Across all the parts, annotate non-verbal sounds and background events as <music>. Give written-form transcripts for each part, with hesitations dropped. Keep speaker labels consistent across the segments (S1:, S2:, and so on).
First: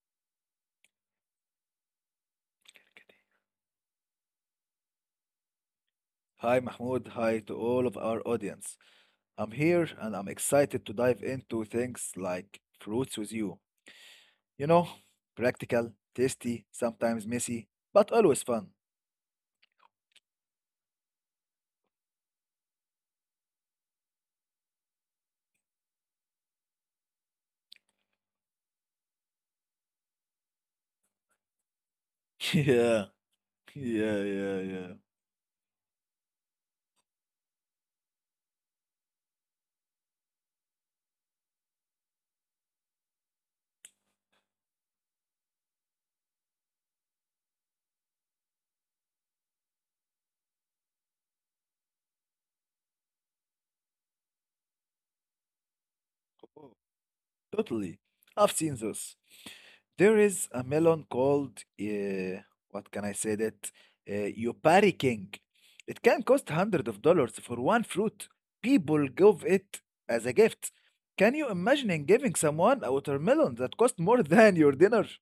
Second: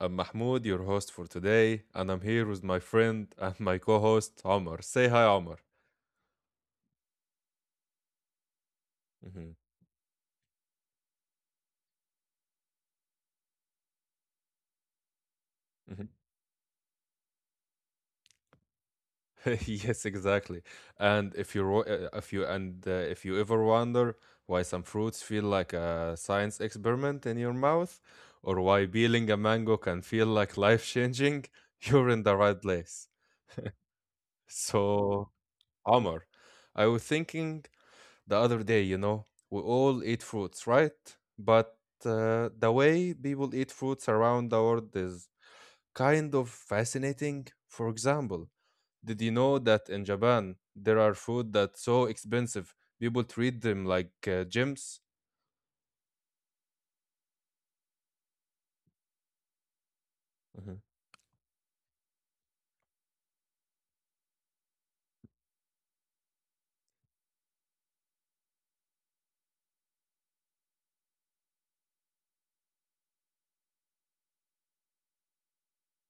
S1: I'm Mahmoud, your host for today, and I'm here with my friend and my co host, Omar. Say hi, Omar.
S2: Hi Mahmoud, hi to all of our audience. I'm
S1: Mhm,
S2: here and I'm excited to dive into things like fruits with you. You know, practical,
S1: mhm.
S2: tasty, sometimes messy, but always fun.
S1: <laughs> Yes, exactly. And if you, ro- if you, and if you ever wonder why some fruits feel like a science experiment in your mouth, or why peeling a mango can feel like life changing, <laughs> you're in the right
S2: <laughs>
S1: place.
S2: Yeah, yeah.
S1: So, Omar, I was thinking the other day, you know, we all eat fruits, right? But the way people eat fruits around the world is kind of fascinating. For example, did you know that in Japan there are food that's so expensive, people treat them like gems?
S2: Totally. I've seen those.
S1: Mhm.
S2: There is a melon called, what can I say that? Yopari King. It can cost hundreds of dollars for one fruit. People give it as a gift. Can you imagine giving someone a watermelon that costs more <laughs> than your dinner? <laughs>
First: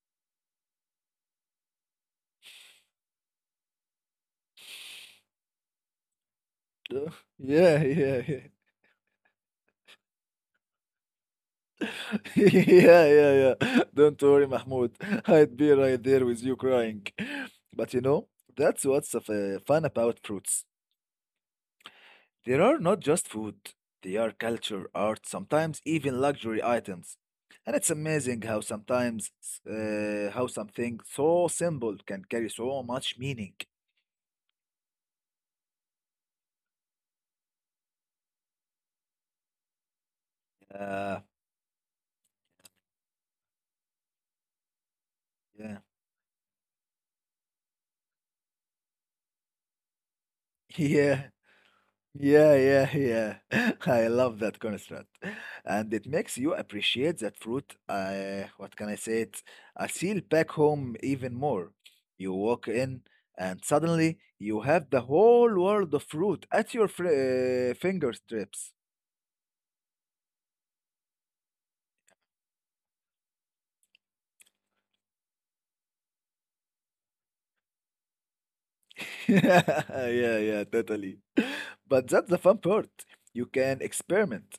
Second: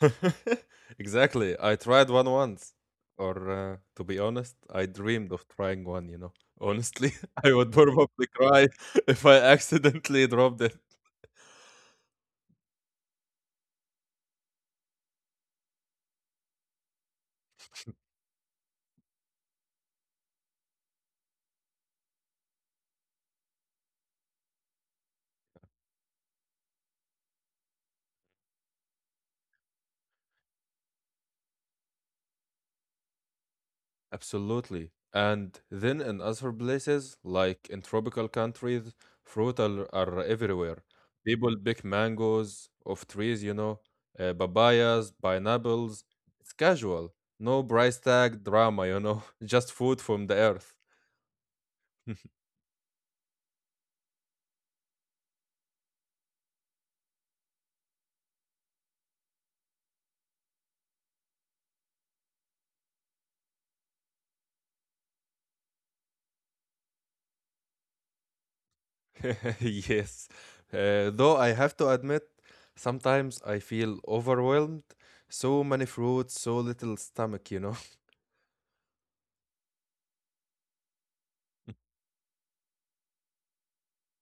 S1: <laughs> Exactly. I tried one once. Or to be honest, I dreamed of trying one, you know. Honestly,
S2: Uh,
S1: <laughs> I would
S2: Yeah,
S1: probably
S2: yeah, yeah.
S1: cry <laughs> if I accidentally dropped it.
S2: <laughs> Yeah. Don't worry, Mahmoud. <laughs> I'd be right there with you crying. <laughs> But you know, that's fun about fruits. There are not just food, they are culture, art, sometimes even luxury items. And it's amazing how sometimes how something so simple can carry so much meaning.
S1: Absolutely. And then in other places, like in tropical countries, fruit are everywhere.
S2: Uh,
S1: People pick mangoes off trees, you know, papayas,
S2: yeah,
S1: pineapples. It's casual. No price tag drama, <laughs> just food from the
S2: <laughs>
S1: earth.
S2: yeah. Yeah,
S1: <laughs>
S2: yeah, yeah. <laughs> I love that concept. And it makes you appreciate that fruit, what can I say it? I feel back home even more. You walk in and suddenly you have the whole world of fruit at your fr fingertips.
S1: <laughs> Yes. Though I have to admit, sometimes I feel overwhelmed. So many fruits, so little stomach, you know.
S2: <laughs> Yeah, yeah, totally. <laughs> But that's the fun part. You can experiment.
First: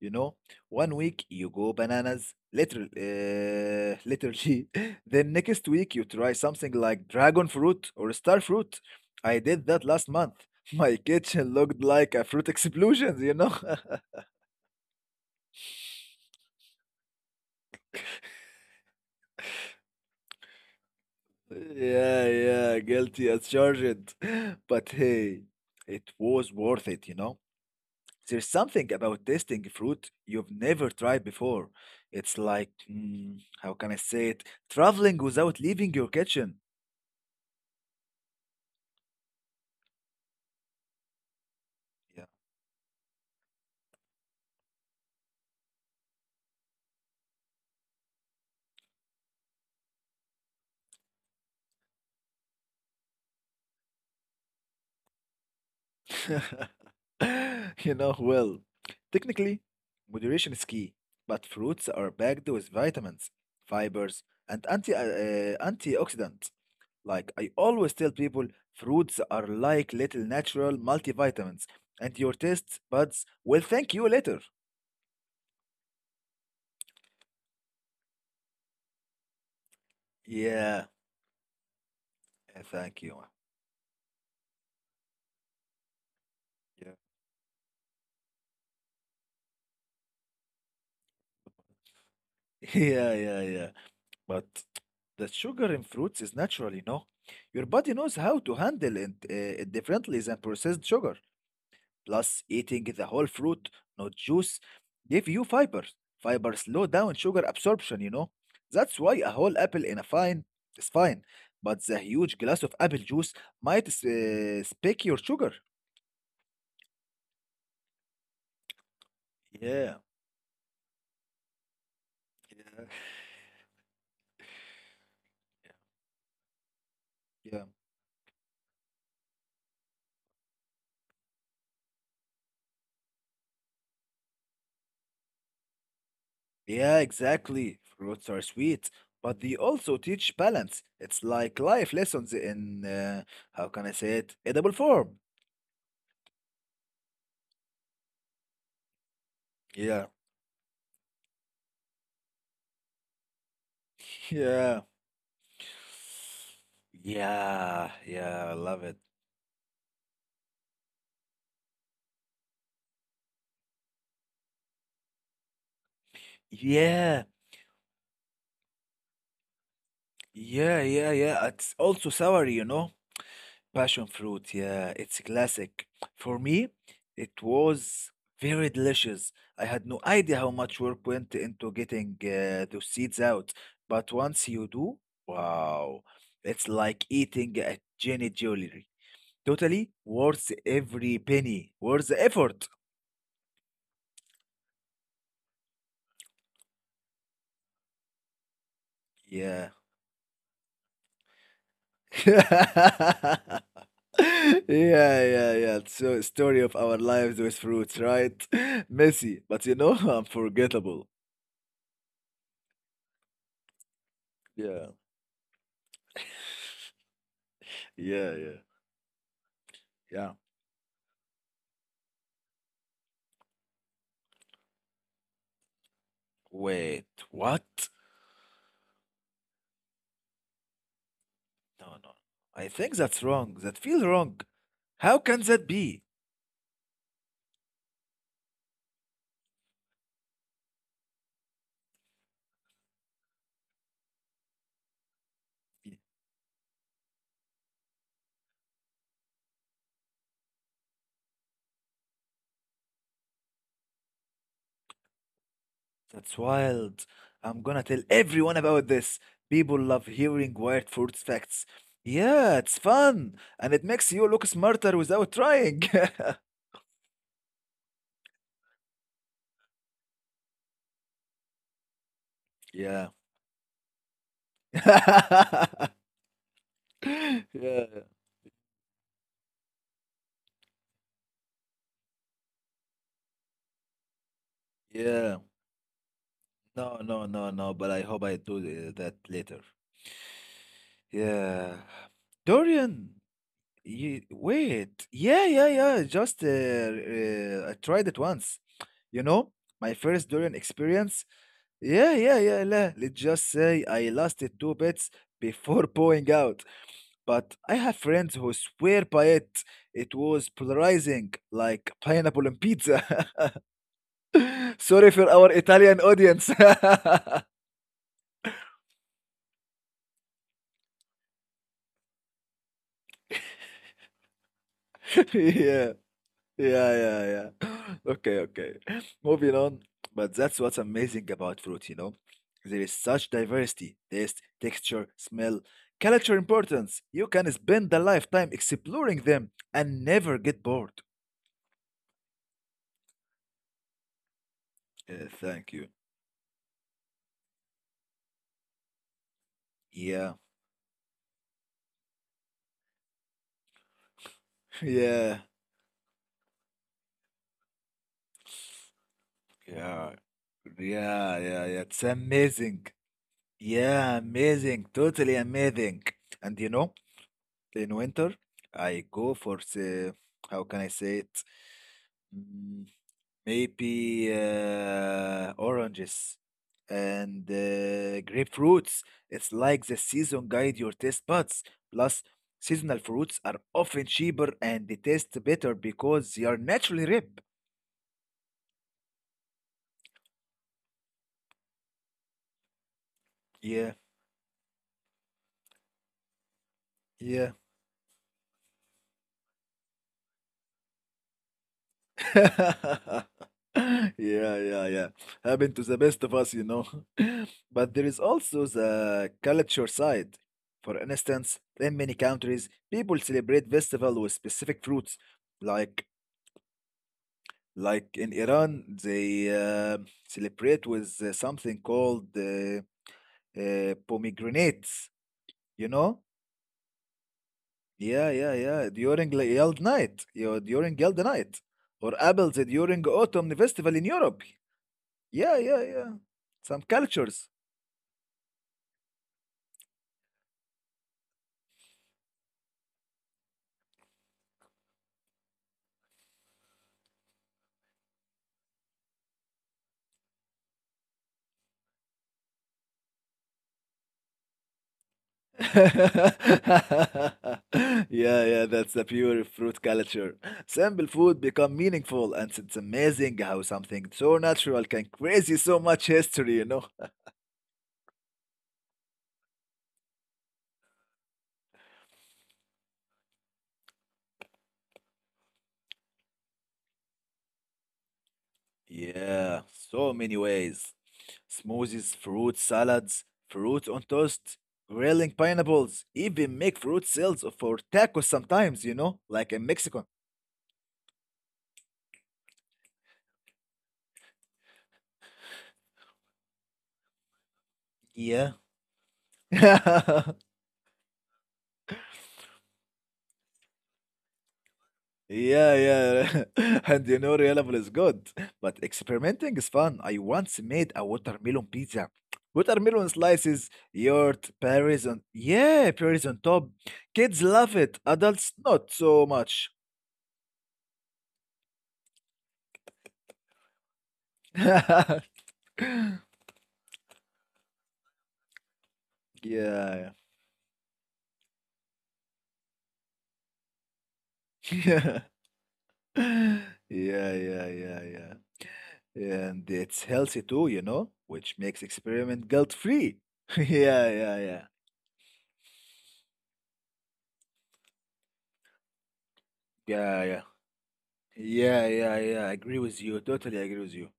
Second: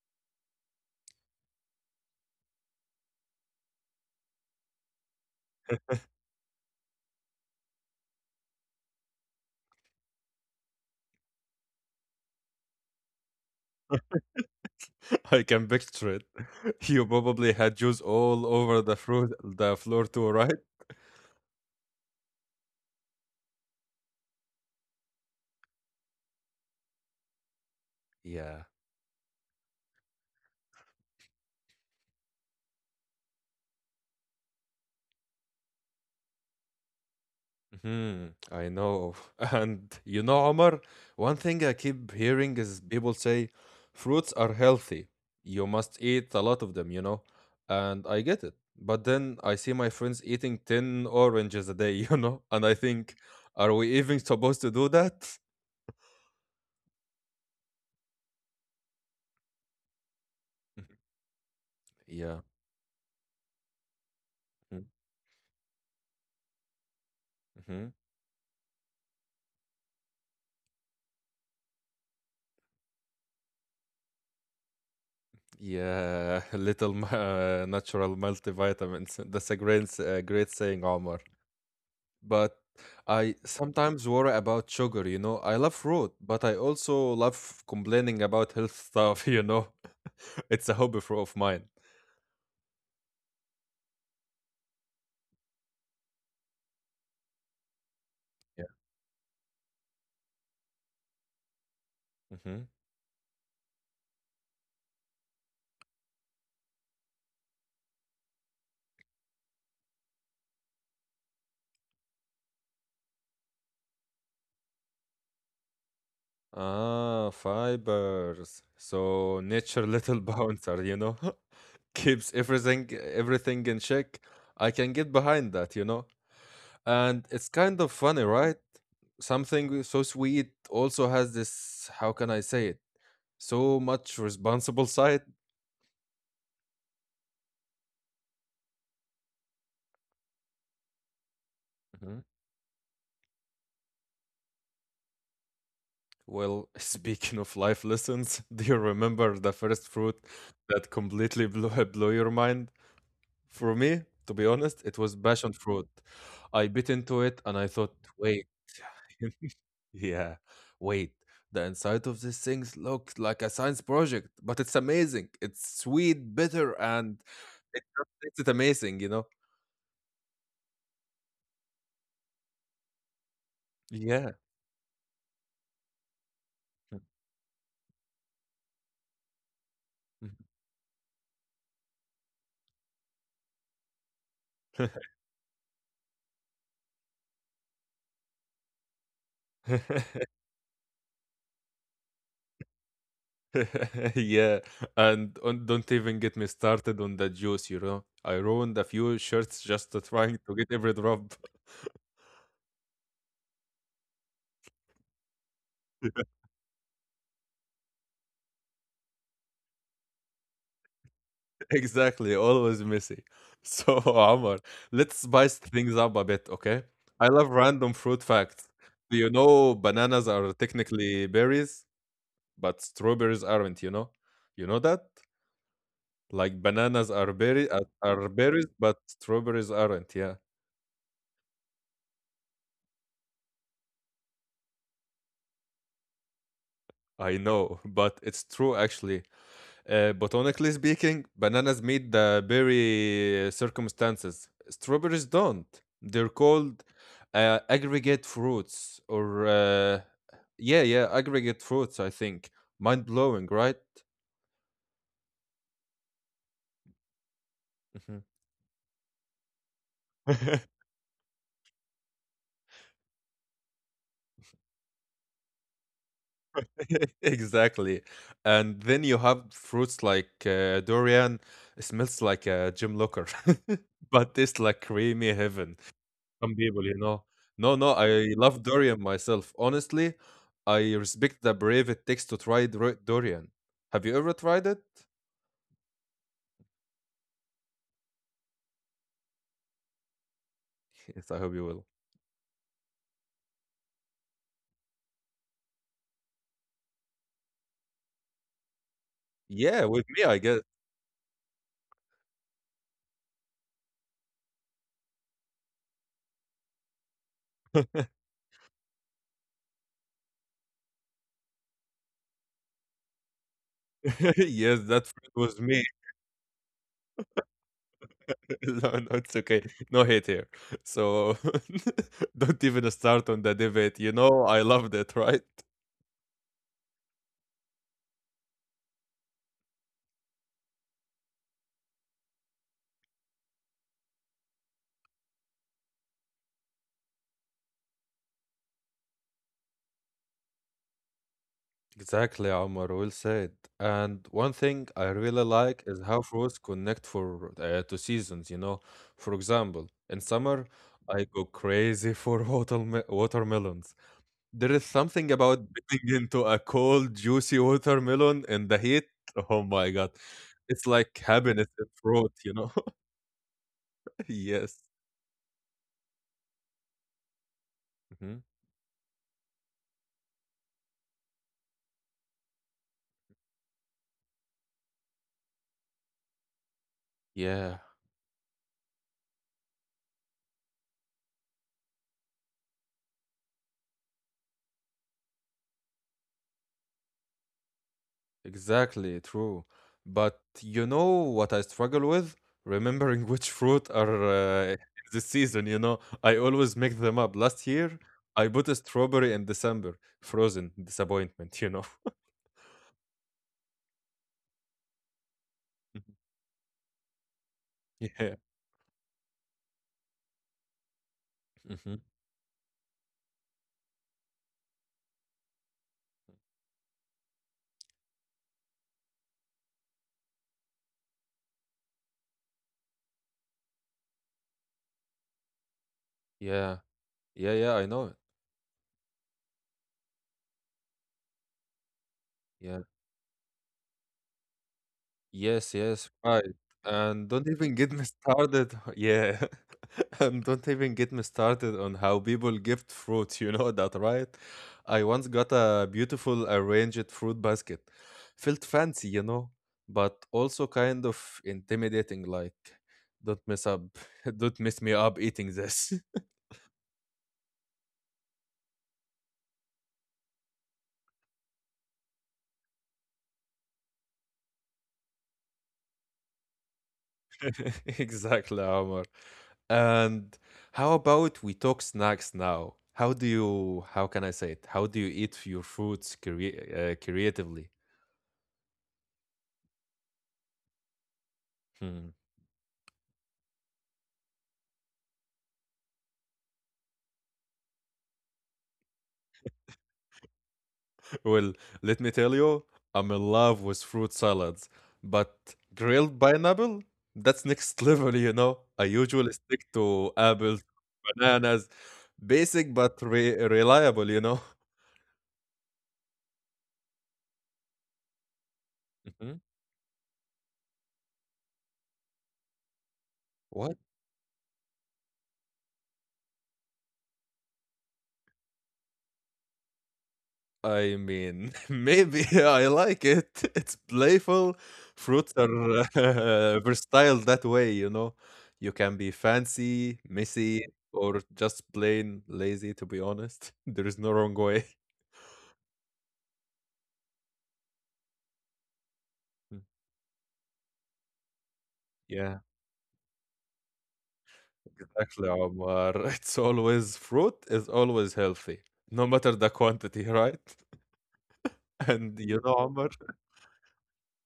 S2: You know, one week you go bananas, literally, <laughs> literally. Then next week you try something like dragon fruit or star fruit. I did that last month. <laughs> My kitchen looked like a fruit explosion, you know? <laughs>
S1: <laughs> I can picture it. <laughs> You probably had juice all over the fruit, the floor too, right?
S2: Yeah, guilty as charged. <laughs> But hey, it was worth it, you know? There's
S1: Yeah.
S2: something about tasting fruit you've never tried before. It's like, mm, how can I say it? Traveling without leaving your kitchen.
S1: Mhm, I know. <laughs> And you know, Omar, one thing I keep hearing is people say fruits are healthy. You must eat a lot of them, you know? And I get it. But then I see my friends eating 10 oranges a day, <laughs> you know? And I think, are we even supposed to do that?
S2: Yeah. <laughs> <laughs> Well, technically, moderation is
S1: <laughs>
S2: key, but fruits are
S1: Yeah.
S2: packed with vitamins, fibers, and antioxidants. Like I
S1: Mm-hmm.
S2: always tell people, fruits are like little natural multivitamins, and your taste buds will thank you later.
S1: Yeah, <laughs> natural multivitamins. <laughs> That's a great saying,
S2: Yeah,
S1: Omar. But
S2: thank you.
S1: I sometimes worry about sugar, you know. I love fruit, but I
S2: Yeah,
S1: also love complaining about health stuff, <laughs> you know. <laughs> It's a hobby of mine.
S2: <laughs> yeah. But the sugar in fruits is natural, you know. Your body knows how to
S1: Yeah.
S2: handle it differently than processed sugar. Plus,
S1: Hmm.
S2: eating the whole fruit, not juice, give you fibers. Fibers slow down sugar absorption, you know. That's why a whole apple in a fine is fine, but the huge glass of apple juice might spike your sugar.
S1: Ah, fibers. So nature <laughs> little
S2: Yeah,
S1: bouncer, you know, <laughs> keeps everything
S2: yeah,
S1: everything in check. I can get behind that, you know. And it's kind of
S2: yeah,
S1: funny, right? Something so sweet also has this, how can I say it? So much responsible side.
S2: yeah, exactly. Fruits are sweet, but they also teach balance. It's like life lessons in, how can I say it, edible form.
S1: Well, <laughs> speaking of life lessons, <laughs> do you remember the first
S2: Yeah,
S1: fruit that completely <laughs> blew your mind? For me, to
S2: <laughs>
S1: be honest,
S2: yeah.
S1: it was passion fruit. I bit into it and I thought, wait,
S2: Yeah, I love it.
S1: <laughs> yeah, wait. The inside of these things looks like a science project, but it's amazing. It's sweet, bitter, and
S2: Yeah,
S1: it just makes it amazing, you know?
S2: yeah. It's also sour, you know. Passion
S1: Yeah.
S2: fruit, yeah, it's a classic. For me, it was very delicious. I had no idea how much work went into getting those seeds out, but once you do, wow, it's like eating a genie jewelry. Totally
S1: <laughs>
S2: worth every penny, worth the effort.
S1: <laughs> Yeah, and don't even get me started on the juice, you know. I ruined a few shirts
S2: Yeah.
S1: just to trying to get every drop. <laughs>
S2: <laughs> Yeah. So, story of our lives with fruits, right? <laughs> Messy, but you know, <laughs> unforgettable.
S1: Exactly, always messy. So, <laughs> Omar,
S2: Yeah,
S1: let's spice things up a bit, okay? I love random fruit
S2: yeah,
S1: facts.
S2: yeah,
S1: Do you know bananas
S2: yeah.
S1: are technically berries, but strawberries aren't, you know? You know that? Like bananas
S2: Wait,
S1: are berry are
S2: what?
S1: are berries, but strawberries aren't. Yeah,
S2: No. I think that's wrong. That feels wrong. How can that be?
S1: I know, <laughs> but it's true actually. Botanically speaking, bananas meet the berry circumstances. Strawberries don't. They're
S2: Y-
S1: called aggregate fruits, or yeah, aggregate fruits. I think mind blowing, right?
S2: That's wild. I'm
S1: Mhm.
S2: gonna tell everyone about this. People love
S1: <laughs>
S2: hearing weird fruits facts. Yeah, it's fun, and it makes you look smarter without trying. <laughs>
S1: Exactly. And then you have fruits like durian. It smells like a gym locker,
S2: yeah.
S1: <laughs> but tastes like
S2: <laughs>
S1: creamy heaven.
S2: yeah.
S1: Some people, you know. No, no, I
S2: yeah,
S1: love durian myself. Honestly, I respect the brave it takes to try durian. Have you ever tried it?
S2: Yeah, no, no, no, no, but I hope I do that later.
S1: Yes, I hope you will.
S2: Yeah. Dorian, you, wait. Yeah. Just I tried it once. You know,
S1: Yeah,
S2: my
S1: with me, I
S2: first
S1: guess.
S2: Dorian experience. Let's just say I lost it two bits before <laughs> pouring out. But I have
S1: <laughs>
S2: friends who swear by it. It was polarizing, like pineapple and pizza.
S1: Yes,
S2: <laughs>
S1: that
S2: Sorry
S1: friend
S2: for
S1: was
S2: our
S1: me.
S2: Italian audience. <laughs>
S1: <laughs> No, no, it's okay. No hate here. So <laughs> don't even start on the debate. You know, I loved it, <laughs> right?
S2: Yeah. Yeah. <clears throat> <laughs> Okay. Moving on. But that's what's amazing about fruit, you know? There is such diversity, taste, texture, smell, culture importance. You can spend a lifetime exploring them and never get bored.
S1: Exactly, Omar, well said. And one thing I really like
S2: Thank you.
S1: is how fruits connect for to seasons, you know. For example, in
S2: Yeah,
S1: summer, I go crazy <laughs> for watermelons. There is
S2: <laughs>
S1: something
S2: yeah,
S1: about biting into a cold, juicy watermelon in the heat. Oh my God.
S2: yeah,
S1: It's like
S2: yeah,
S1: happiness
S2: yeah,
S1: in
S2: yeah. It's
S1: fruit, you know? <laughs>
S2: amazing. Yeah,
S1: Yes.
S2: amazing. Totally amazing. And you know, in
S1: Mhm.
S2: winter, I go for the, how can I say it? Mm, Maybe oranges
S1: Yeah.
S2: and grapefruits. It's like the season guide your taste buds. Plus, seasonal fruits are often cheaper and they taste better because they are naturally ripe.
S1: Exactly, true. But you know what I struggle with? Remembering <laughs> which fruit
S2: Yeah,
S1: are in the season, you know? I always make them up. Last
S2: yeah.
S1: year, I bought a strawberry in December. Frozen disappointment, you know?
S2: <laughs> Yeah. Happened to the
S1: <laughs>
S2: best of us, you know. <laughs> But there is
S1: Yeah.
S2: also the culture side. For instance,
S1: Hmm.
S2: in many countries, people celebrate festival with specific fruits, like Like in Iran, they celebrate with something called pomegranates, you know?
S1: Yeah. Yeah, yeah, I know it.
S2: Yeah. During the Yeld night, you during Yeld night, or apples
S1: Yeah.
S2: during autumn festival in Europe. Yeah,
S1: Yes,
S2: yeah,
S1: yes,
S2: yeah.
S1: right.
S2: Some
S1: And don't
S2: cultures.
S1: even get me started. <laughs> Yeah. And don't even get me started on how people gift fruit, <laughs> you know that, right? I once got a beautiful arranged fruit basket. Felt fancy, you know, but also kind of intimidating, like, don't mess up, <laughs> don't mess me up eating this.
S2: <laughs> Yeah, that's the pure fruit culture. Simple food become meaningful, and it's amazing how something so natural can crazy so much history, you know?
S1: <laughs> Exactly, Omar. And how about we talk snacks now? How can I say it? How do you eat your fruits creatively?
S2: Yeah, so many ways.
S1: Hmm.
S2: Smoothies, fruit salads, fruit on toast, grilling pineapples, even make fruit sales for tacos sometimes, you know, like in Mexico.
S1: Well, let me tell you, I'm in love with fruit salads, but grilled pineapple? That's next <laughs> level, you
S2: Yeah.
S1: know? I usually stick to
S2: <laughs>
S1: apples, bananas, basic but reliable, you know?
S2: Yeah. <laughs> And you know, reliable is good, but
S1: <laughs> Mhm.
S2: experimenting is fun. I once made a watermelon pizza. Watermelon
S1: What?
S2: slices, yogurt, yeah, berries on top. Kids love it, adults not so much.
S1: I mean, <laughs> maybe I like it. <laughs> It's playful. Fruits are
S2: <laughs>
S1: <laughs> versatile that way, you know? You can be fancy,
S2: Yeah. <laughs>
S1: messy, or just plain lazy, to be honest. <laughs> There is no wrong way.
S2: Yeah. Yeah, yeah, yeah, yeah. And it's healthy too, you know, which makes
S1: <laughs> Yeah.
S2: experiment guilt-free. <laughs> Yeah, yeah, yeah.
S1: Exactly, Omar. <laughs> It's always fruit is always healthy, no matter the quantity,
S2: Yeah,
S1: right?
S2: yeah.
S1: <laughs>
S2: Yeah,
S1: And
S2: yeah, yeah. I agree with you. Totally agree with you.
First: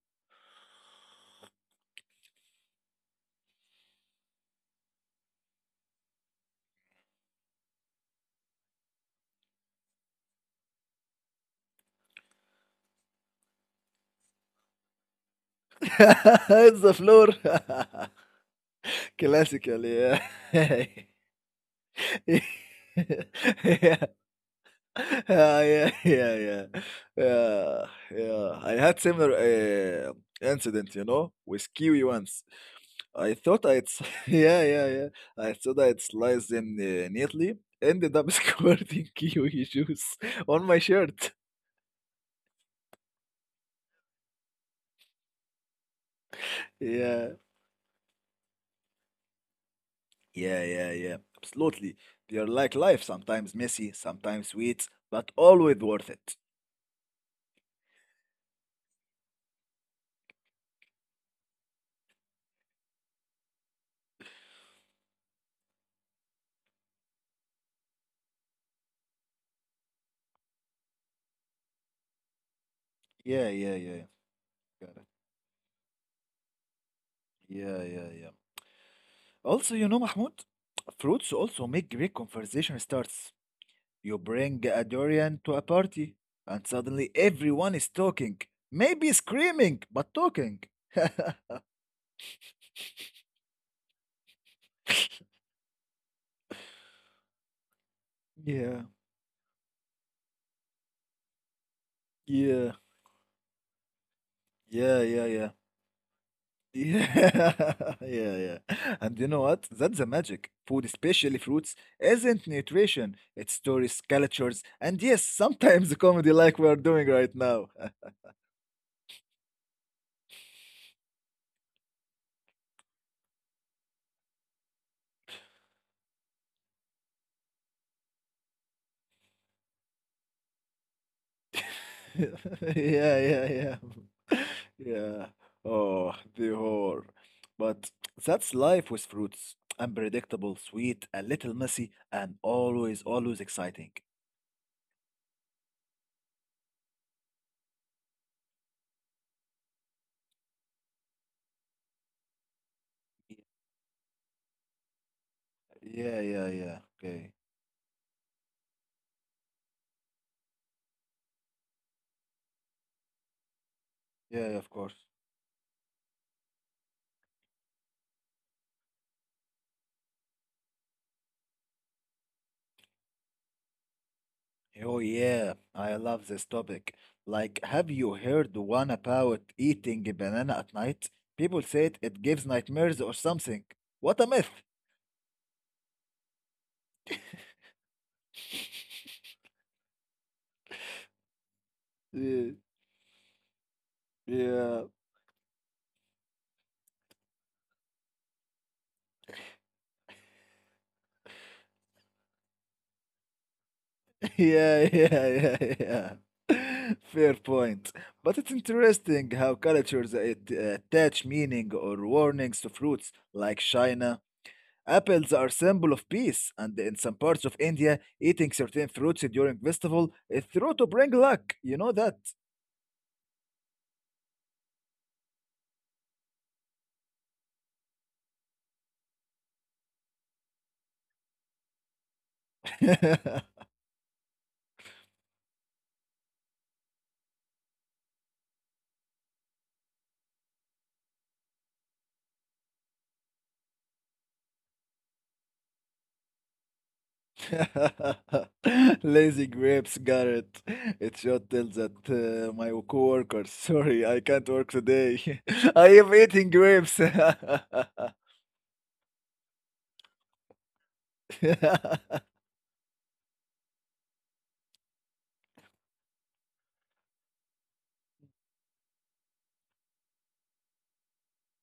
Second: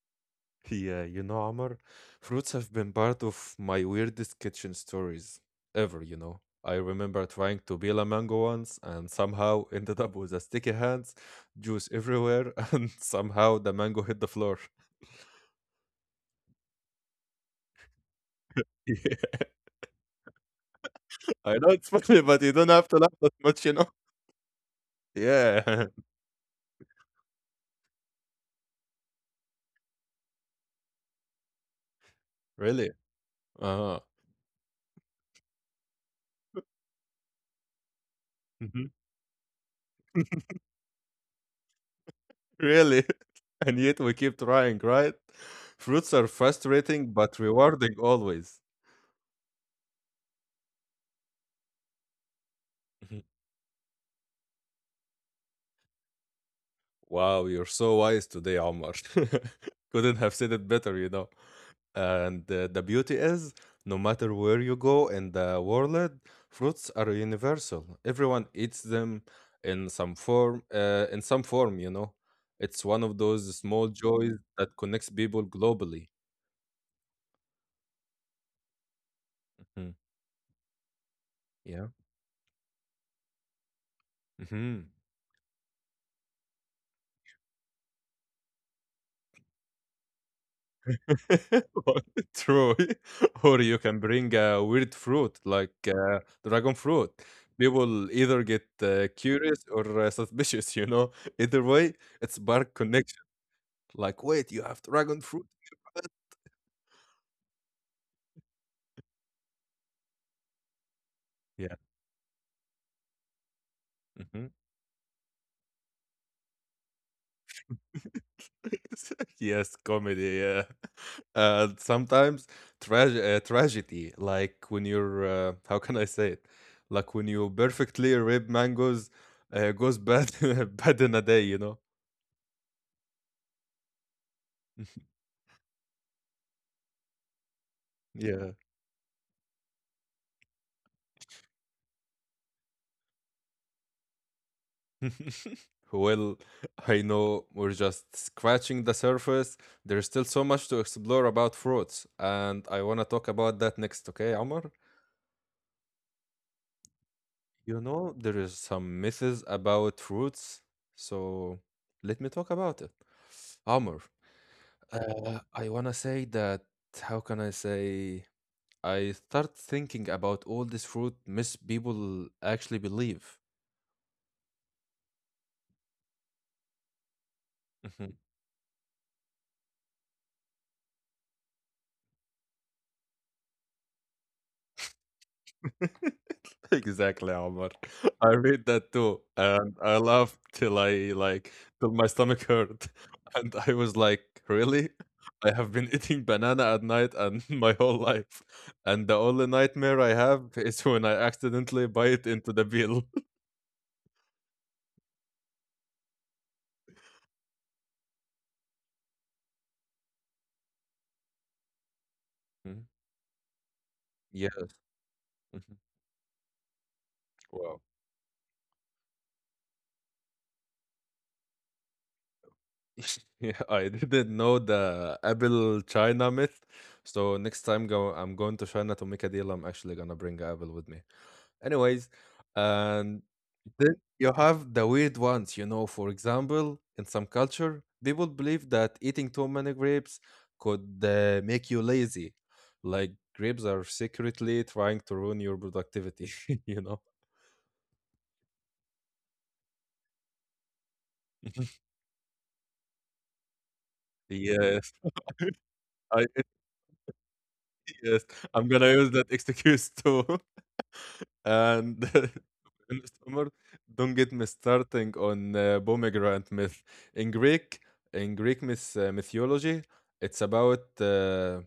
S1: you know, Omar, fruits have been part of my weirdest kitchen stories ever, you know. I remember trying to peel a mango once and somehow <laughs> ended up with a sticky hands, juice everywhere, <laughs> and somehow the mango hit the floor.
S2: <laughs> It's the floor. <laughs>
S1: <laughs>
S2: Classical, yeah.
S1: Yeah. I know it's funny, but you don't have to laugh that
S2: <laughs>
S1: much, you know?
S2: Yeah, <laughs> Yeah,
S1: Yeah,
S2: yeah,
S1: <laughs>
S2: yeah, yeah, yeah, yeah. I had similar incident, you know, with kiwi once.
S1: really.
S2: I
S1: Uh-huh.
S2: thought I'd, <laughs> yeah. I thought I'd slice them neatly. Ended up <laughs>
S1: Mm-hmm.
S2: squirting kiwi juice on my shirt.
S1: Really? <laughs> And yet we keep trying, right? Fruits are frustrating
S2: Yeah,
S1: but rewarding always. <laughs>
S2: yeah. Absolutely. They are like life,
S1: Mhm.
S2: sometimes messy, sometimes sweet, but always worth it.
S1: Wow, you're so wise today, Omar. <laughs> Couldn't have said it better, you know. And the beauty is, no matter where you go in the world, fruits are universal. Everyone eats them in some form, you know. It's one of
S2: Yeah,
S1: those
S2: yeah,
S1: small
S2: yeah. yeah.
S1: joys that
S2: Got it.
S1: connects people globally.
S2: Yeah. Also, you
S1: Mhm.
S2: know, Mahmoud, fruits also make
S1: Yeah.
S2: great conversation starts. You bring a
S1: Mm-hmm.
S2: durian to a party, and suddenly everyone is talking. Maybe screaming, but talking.
S1: <laughs> True. <laughs> Or you can bring a weird fruit like dragon fruit. People either get
S2: Yeah,
S1: curious or suspicious, you know. Either way, it
S2: yeah,
S1: spark connection. Like, wait, you have
S2: yeah,
S1: dragon
S2: yeah, yeah.
S1: fruit?
S2: Yeah, <laughs> yeah. And you know what? That's the magic. Food, especially fruits,
S1: Yeah.
S2: isn't nutrition. It's stories,
S1: Mhm.
S2: cultures, and yes, sometimes comedy like we are doing right now. <laughs>
S1: <laughs> Yes, comedy. Yeah. <laughs> And sometimes tragedy, like when you're, <laughs> how can I say it? Like when you perfectly ripe mangoes goes bad, <laughs> bad in a day, you know.
S2: <laughs> Yeah. <laughs> Yeah. Oh, the horror. But
S1: Yeah.
S2: that's life with fruits. Unpredictable, sweet, a little messy, and always, always exciting.
S1: <laughs> Well, I know we're just scratching the surface. There's still so much to explore about fruits, and I want to talk about that next, okay, Omar?
S2: Yeah. Okay.
S1: You know, there is some myths about fruits, so let me talk about it. Amr,
S2: Yeah, of course.
S1: I want to say that, how can I say, I start thinking about all this fruit myths people actually believe.
S2: Oh, yeah. I love this topic. Like, have you
S1: <laughs>
S2: heard the one about eating a banana at night? People said it gives nightmares or something. What a myth.
S1: <laughs> Exactly, Omar. I read that too, and I laughed till I like till my stomach
S2: Yeah,
S1: hurt, <laughs> and I was like, "Really?
S2: yeah.
S1: I have been eating banana at night and <laughs> my whole life, and the only nightmare I have is when I accidentally bite into the bill."
S2: Yeah, <laughs> yeah. <laughs> Fair point. But it's interesting how cultures attach meaning or warnings to
S1: Mm,
S2: fruits, like China.
S1: yeah.
S2: Apples are
S1: Mhm.
S2: symbol of peace, and in some parts of
S1: Wow.
S2: India, eating certain fruits during festival is thought to bring luck. You know that.
S1: <laughs> Yeah, I didn't know the apple China myth. So next time go I'm going to China to make a deal, I'm actually gonna bring a apple with me. Anyways, and then you have the weird ones, you know. For example, in some culture, people believe that eating too many grapes could make you lazy. Like grapes are secretly trying to ruin your productivity, <laughs> you know.
S2: <laughs> Lazy grapes, Garrett. It should tell
S1: <laughs>
S2: that my coworkers. <laughs> Sorry, I can't work
S1: Yes,
S2: today. <laughs> I am
S1: I <laughs>
S2: eating grapes. <laughs>
S1: yes, I'm gonna use that excuse too. <laughs> And
S2: <laughs>
S1: <laughs> in summer, don't get me starting on pomegranate myth. In Greek, in Greek mythology, it's about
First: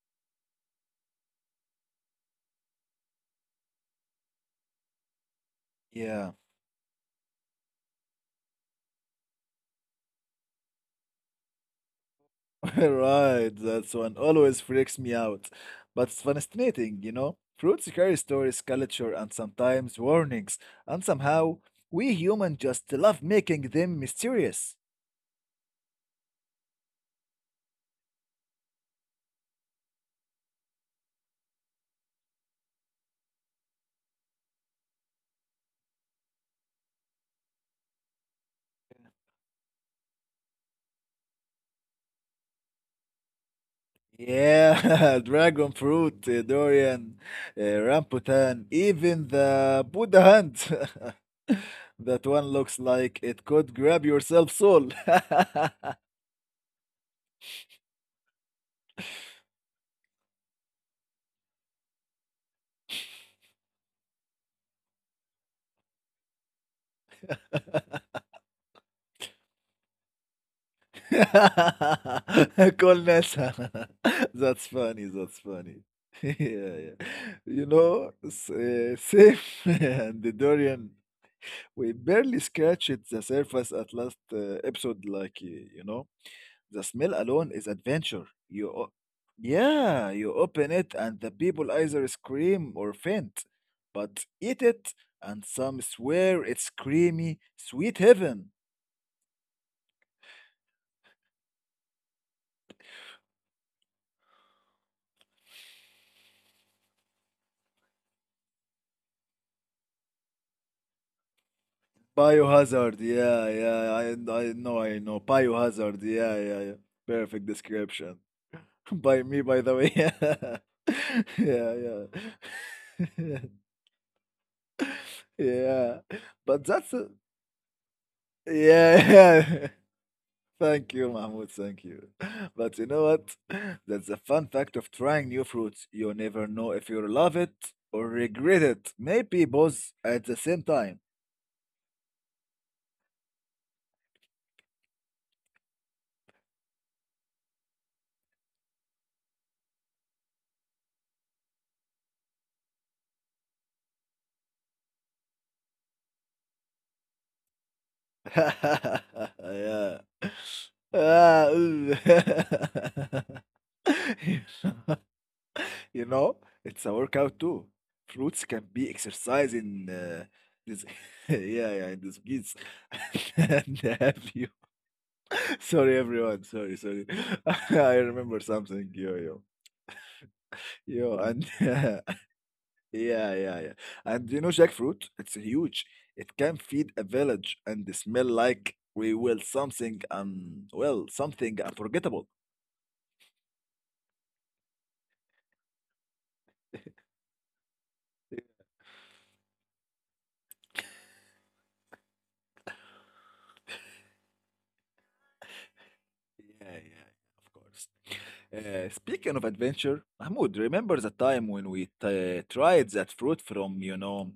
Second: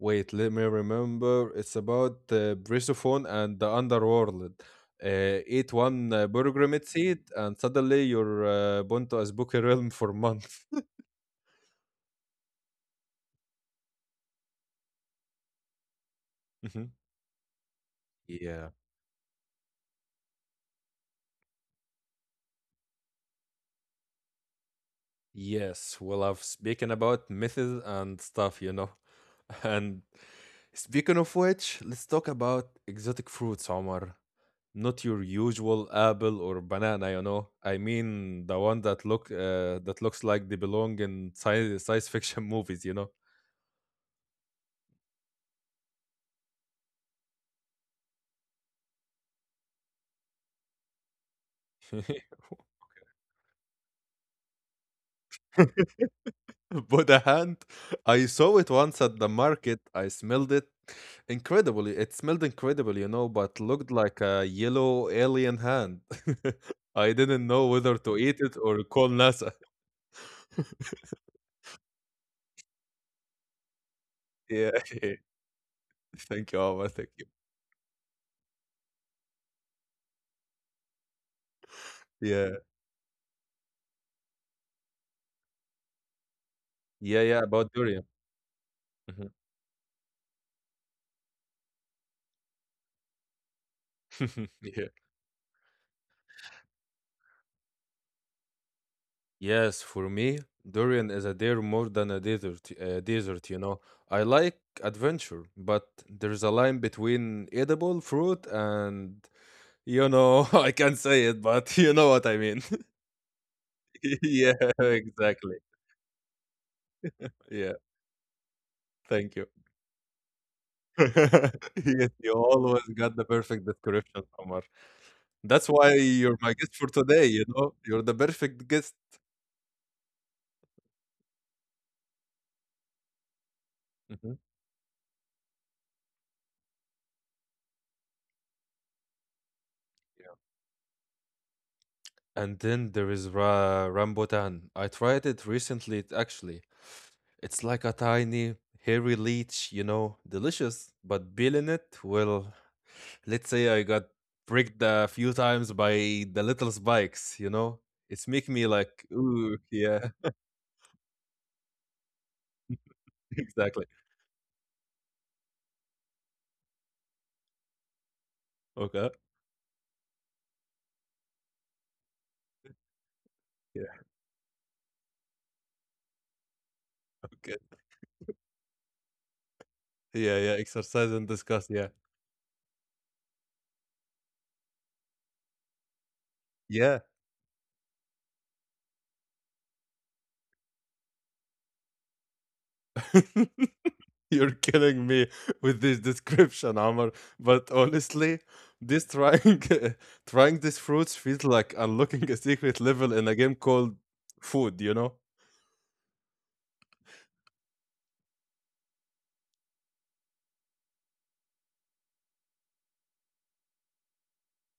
S1: wait, let me remember. It's about Brisophone and the Underworld. Uh, Eat one
S2: yeah,
S1: Burgramid seed, and suddenly you're bound to Azbuki Realm for months.
S2: <laughs> right. That's one always freaks me out. But it's
S1: Mhm.
S2: fascinating, you know? Fruits carry stories,
S1: Yeah.
S2: culture, and sometimes warnings. And somehow, we humans just love making them mysterious.
S1: Yes. Well, I've spoken about myths and stuff, you know. <laughs> And speaking of which, let's talk about exotic fruits, Omar. Not your usual apple or banana, you know. I mean the one that look that looks like they belong in science <laughs> fiction movies, you know.
S2: Yeah, <laughs> dragon fruit, durian, rambutan, even the Buddha hand. <laughs> that
S1: <laughs>
S2: one looks like it could grab yourself soul.
S1: But a hand, I saw it once at the market. I smelled it incredibly. It smelled incredible, you know, but looked like a yellow alien hand. <laughs> I didn't know
S2: <laughs>
S1: whether to eat it or call NASA. <laughs>
S2: <laughs> Call Kolnessa. <laughs> That's
S1: Yeah.
S2: funny.
S1: <laughs>
S2: That's funny. <laughs>
S1: Thank you,
S2: yeah,
S1: Omar.
S2: yeah.
S1: Thank you.
S2: You know, Sif <laughs> and the Dorian, we
S1: Yeah.
S2: barely scratched the surface at last episode. Like, you know, the smell
S1: Yeah, yeah,
S2: alone is
S1: about durian.
S2: adventure.
S1: Mhm.
S2: Yeah, you open it and the people either scream or faint, but
S1: <laughs>
S2: eat
S1: Yeah.
S2: it and some swear it's creamy, sweet heaven.
S1: Yes, for me, durian is a dare more than a desert, you know. I like adventure, but there's a line between edible fruit and, you know, <laughs> I can't say it, but <laughs> you know what I mean. <laughs>
S2: Biohazard, yeah, I
S1: Yeah,
S2: know, I know.
S1: exactly.
S2: Biohazard, yeah. Perfect
S1: Yeah,
S2: description. <laughs> By
S1: thank
S2: me,
S1: you.
S2: by the way. <laughs>
S1: <laughs>
S2: Yeah,
S1: Yes, you always got the
S2: yeah.
S1: perfect description, Omar.
S2: <laughs>
S1: That's why
S2: Yeah.
S1: you're my
S2: But
S1: guest for
S2: that's a,
S1: today, you know. You're the perfect guest.
S2: yeah. <laughs> Thank you, Mahmoud. Thank you. <laughs> But you know what? That's the
S1: Mm-hmm.
S2: fun fact of trying new fruits. You never know if you'll love it or regret it. Maybe both at the same time.
S1: And then there is Rambutan. I tried it recently, it actually. It's like a tiny, hairy leech, you know, delicious. But peeling it, well, let's say I got pricked a few times by the little spikes, you know? It's making me like,
S2: <laughs>
S1: ooh,
S2: Yeah.
S1: yeah,
S2: Ah, ooh. <laughs>
S1: <laughs> exactly.
S2: <laughs> You know, it's a workout too. Fruits can be
S1: Okay.
S2: exercise in this, <laughs> yeah, in this kids. <laughs> And
S1: Yeah.
S2: have you? <laughs> Sorry, everyone. Sorry, sorry. <laughs>
S1: Okay.
S2: I remember something. Yo, yo,
S1: Yeah, yeah. Exercise and
S2: yo,
S1: discuss.
S2: and
S1: Yeah.
S2: <laughs> Yeah. And you know, jackfruit, it's huge. It
S1: Yeah.
S2: can feed a village and they smell like we will something well, something unforgettable.
S1: <laughs> You're killing me with this description, Amr. But honestly,
S2: Yeah,
S1: this trying <laughs> trying these fruits feels like unlocking a secret level in a game called food, you know?
S2: yeah, yeah, of course. Speaking of adventure, Mahmoud, remember the time when we tried that fruit from, you know,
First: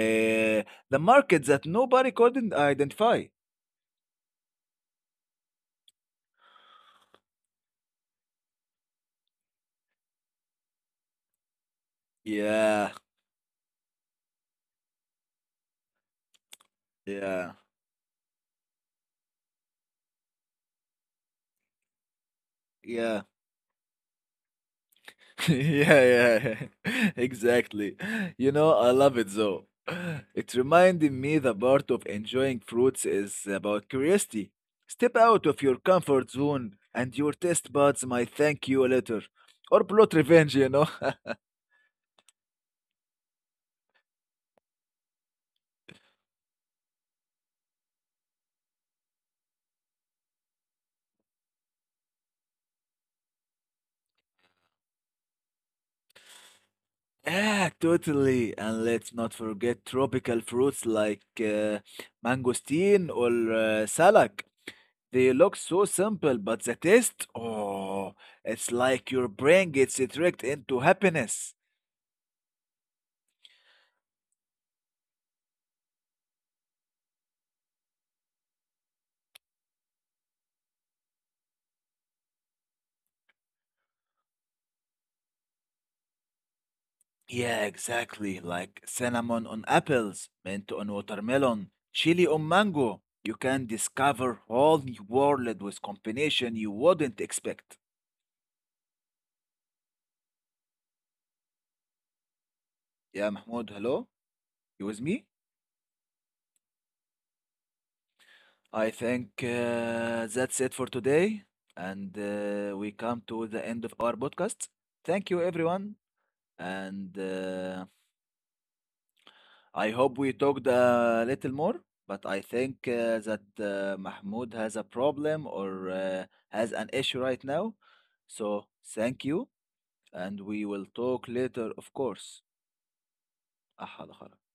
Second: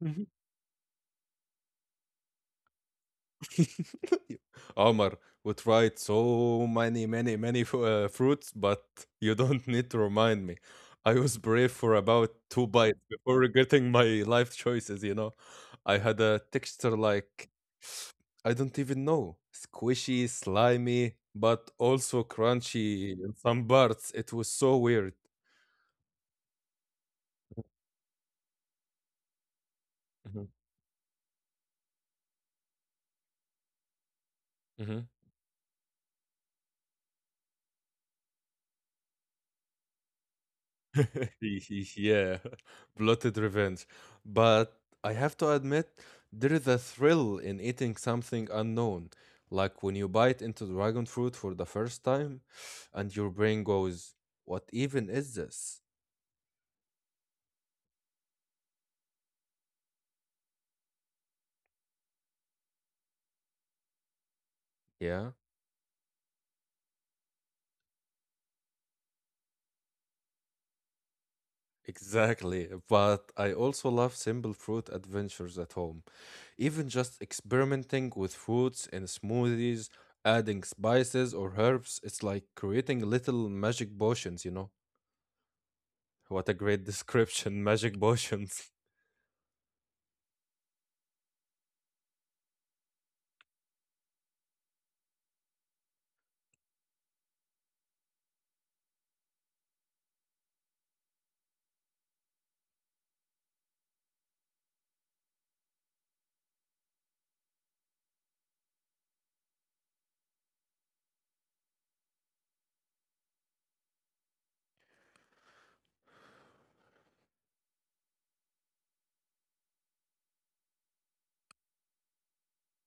S1: Mm-hmm.
S2: the market that nobody couldn't identify?
S1: <laughs> Omar would tried so many fruits, but you don't <laughs> need to remind me. I was brave for about two
S2: Yeah,
S1: bites before regretting my life choices, you know. I had a texture like,
S2: yeah,
S1: I don't even know, squishy, slimy, but also crunchy
S2: yeah.
S1: in some parts. It was so weird.
S2: <laughs> yeah, yeah, <laughs> exactly. You know, I love it though. <laughs> It
S1: Mhm,
S2: reminded me the part of enjoying fruits is about curiosity. Step out
S1: mhm.
S2: of your comfort zone and your taste buds might thank you later. Or plot revenge, you know? <laughs>
S1: <laughs> Yeah, <laughs> bloated revenge. But I have to admit, there is a thrill in eating something unknown. Like when you bite into dragon fruit for the first time and your brain goes, what even is this?
S2: Yeah, totally. And let's not forget tropical fruits like mangosteen or salak. They look
S1: Yeah,
S2: so simple, but the taste, oh, it's like your brain gets tricked into happiness.
S1: exactly. But I also love simple fruit adventures at home. Even just experimenting with fruits in smoothies, adding spices or herbs, it's like creating little magic potions, you know? What a great
S2: Yeah,
S1: description.
S2: exactly.
S1: Magic <laughs>
S2: Like
S1: potions.
S2: cinnamon on apples, mint on watermelon, chili on mango. You can discover whole new world with combination you wouldn't expect. Yeah, Mahmoud, hello? You with me? I think that's it for today. And we come to the end of our podcast. Thank you, everyone. And I hope we talked a little more, but I think that Mahmoud has a problem or has an issue right now. So thank you, and we will talk later, of course. أحلى خلاص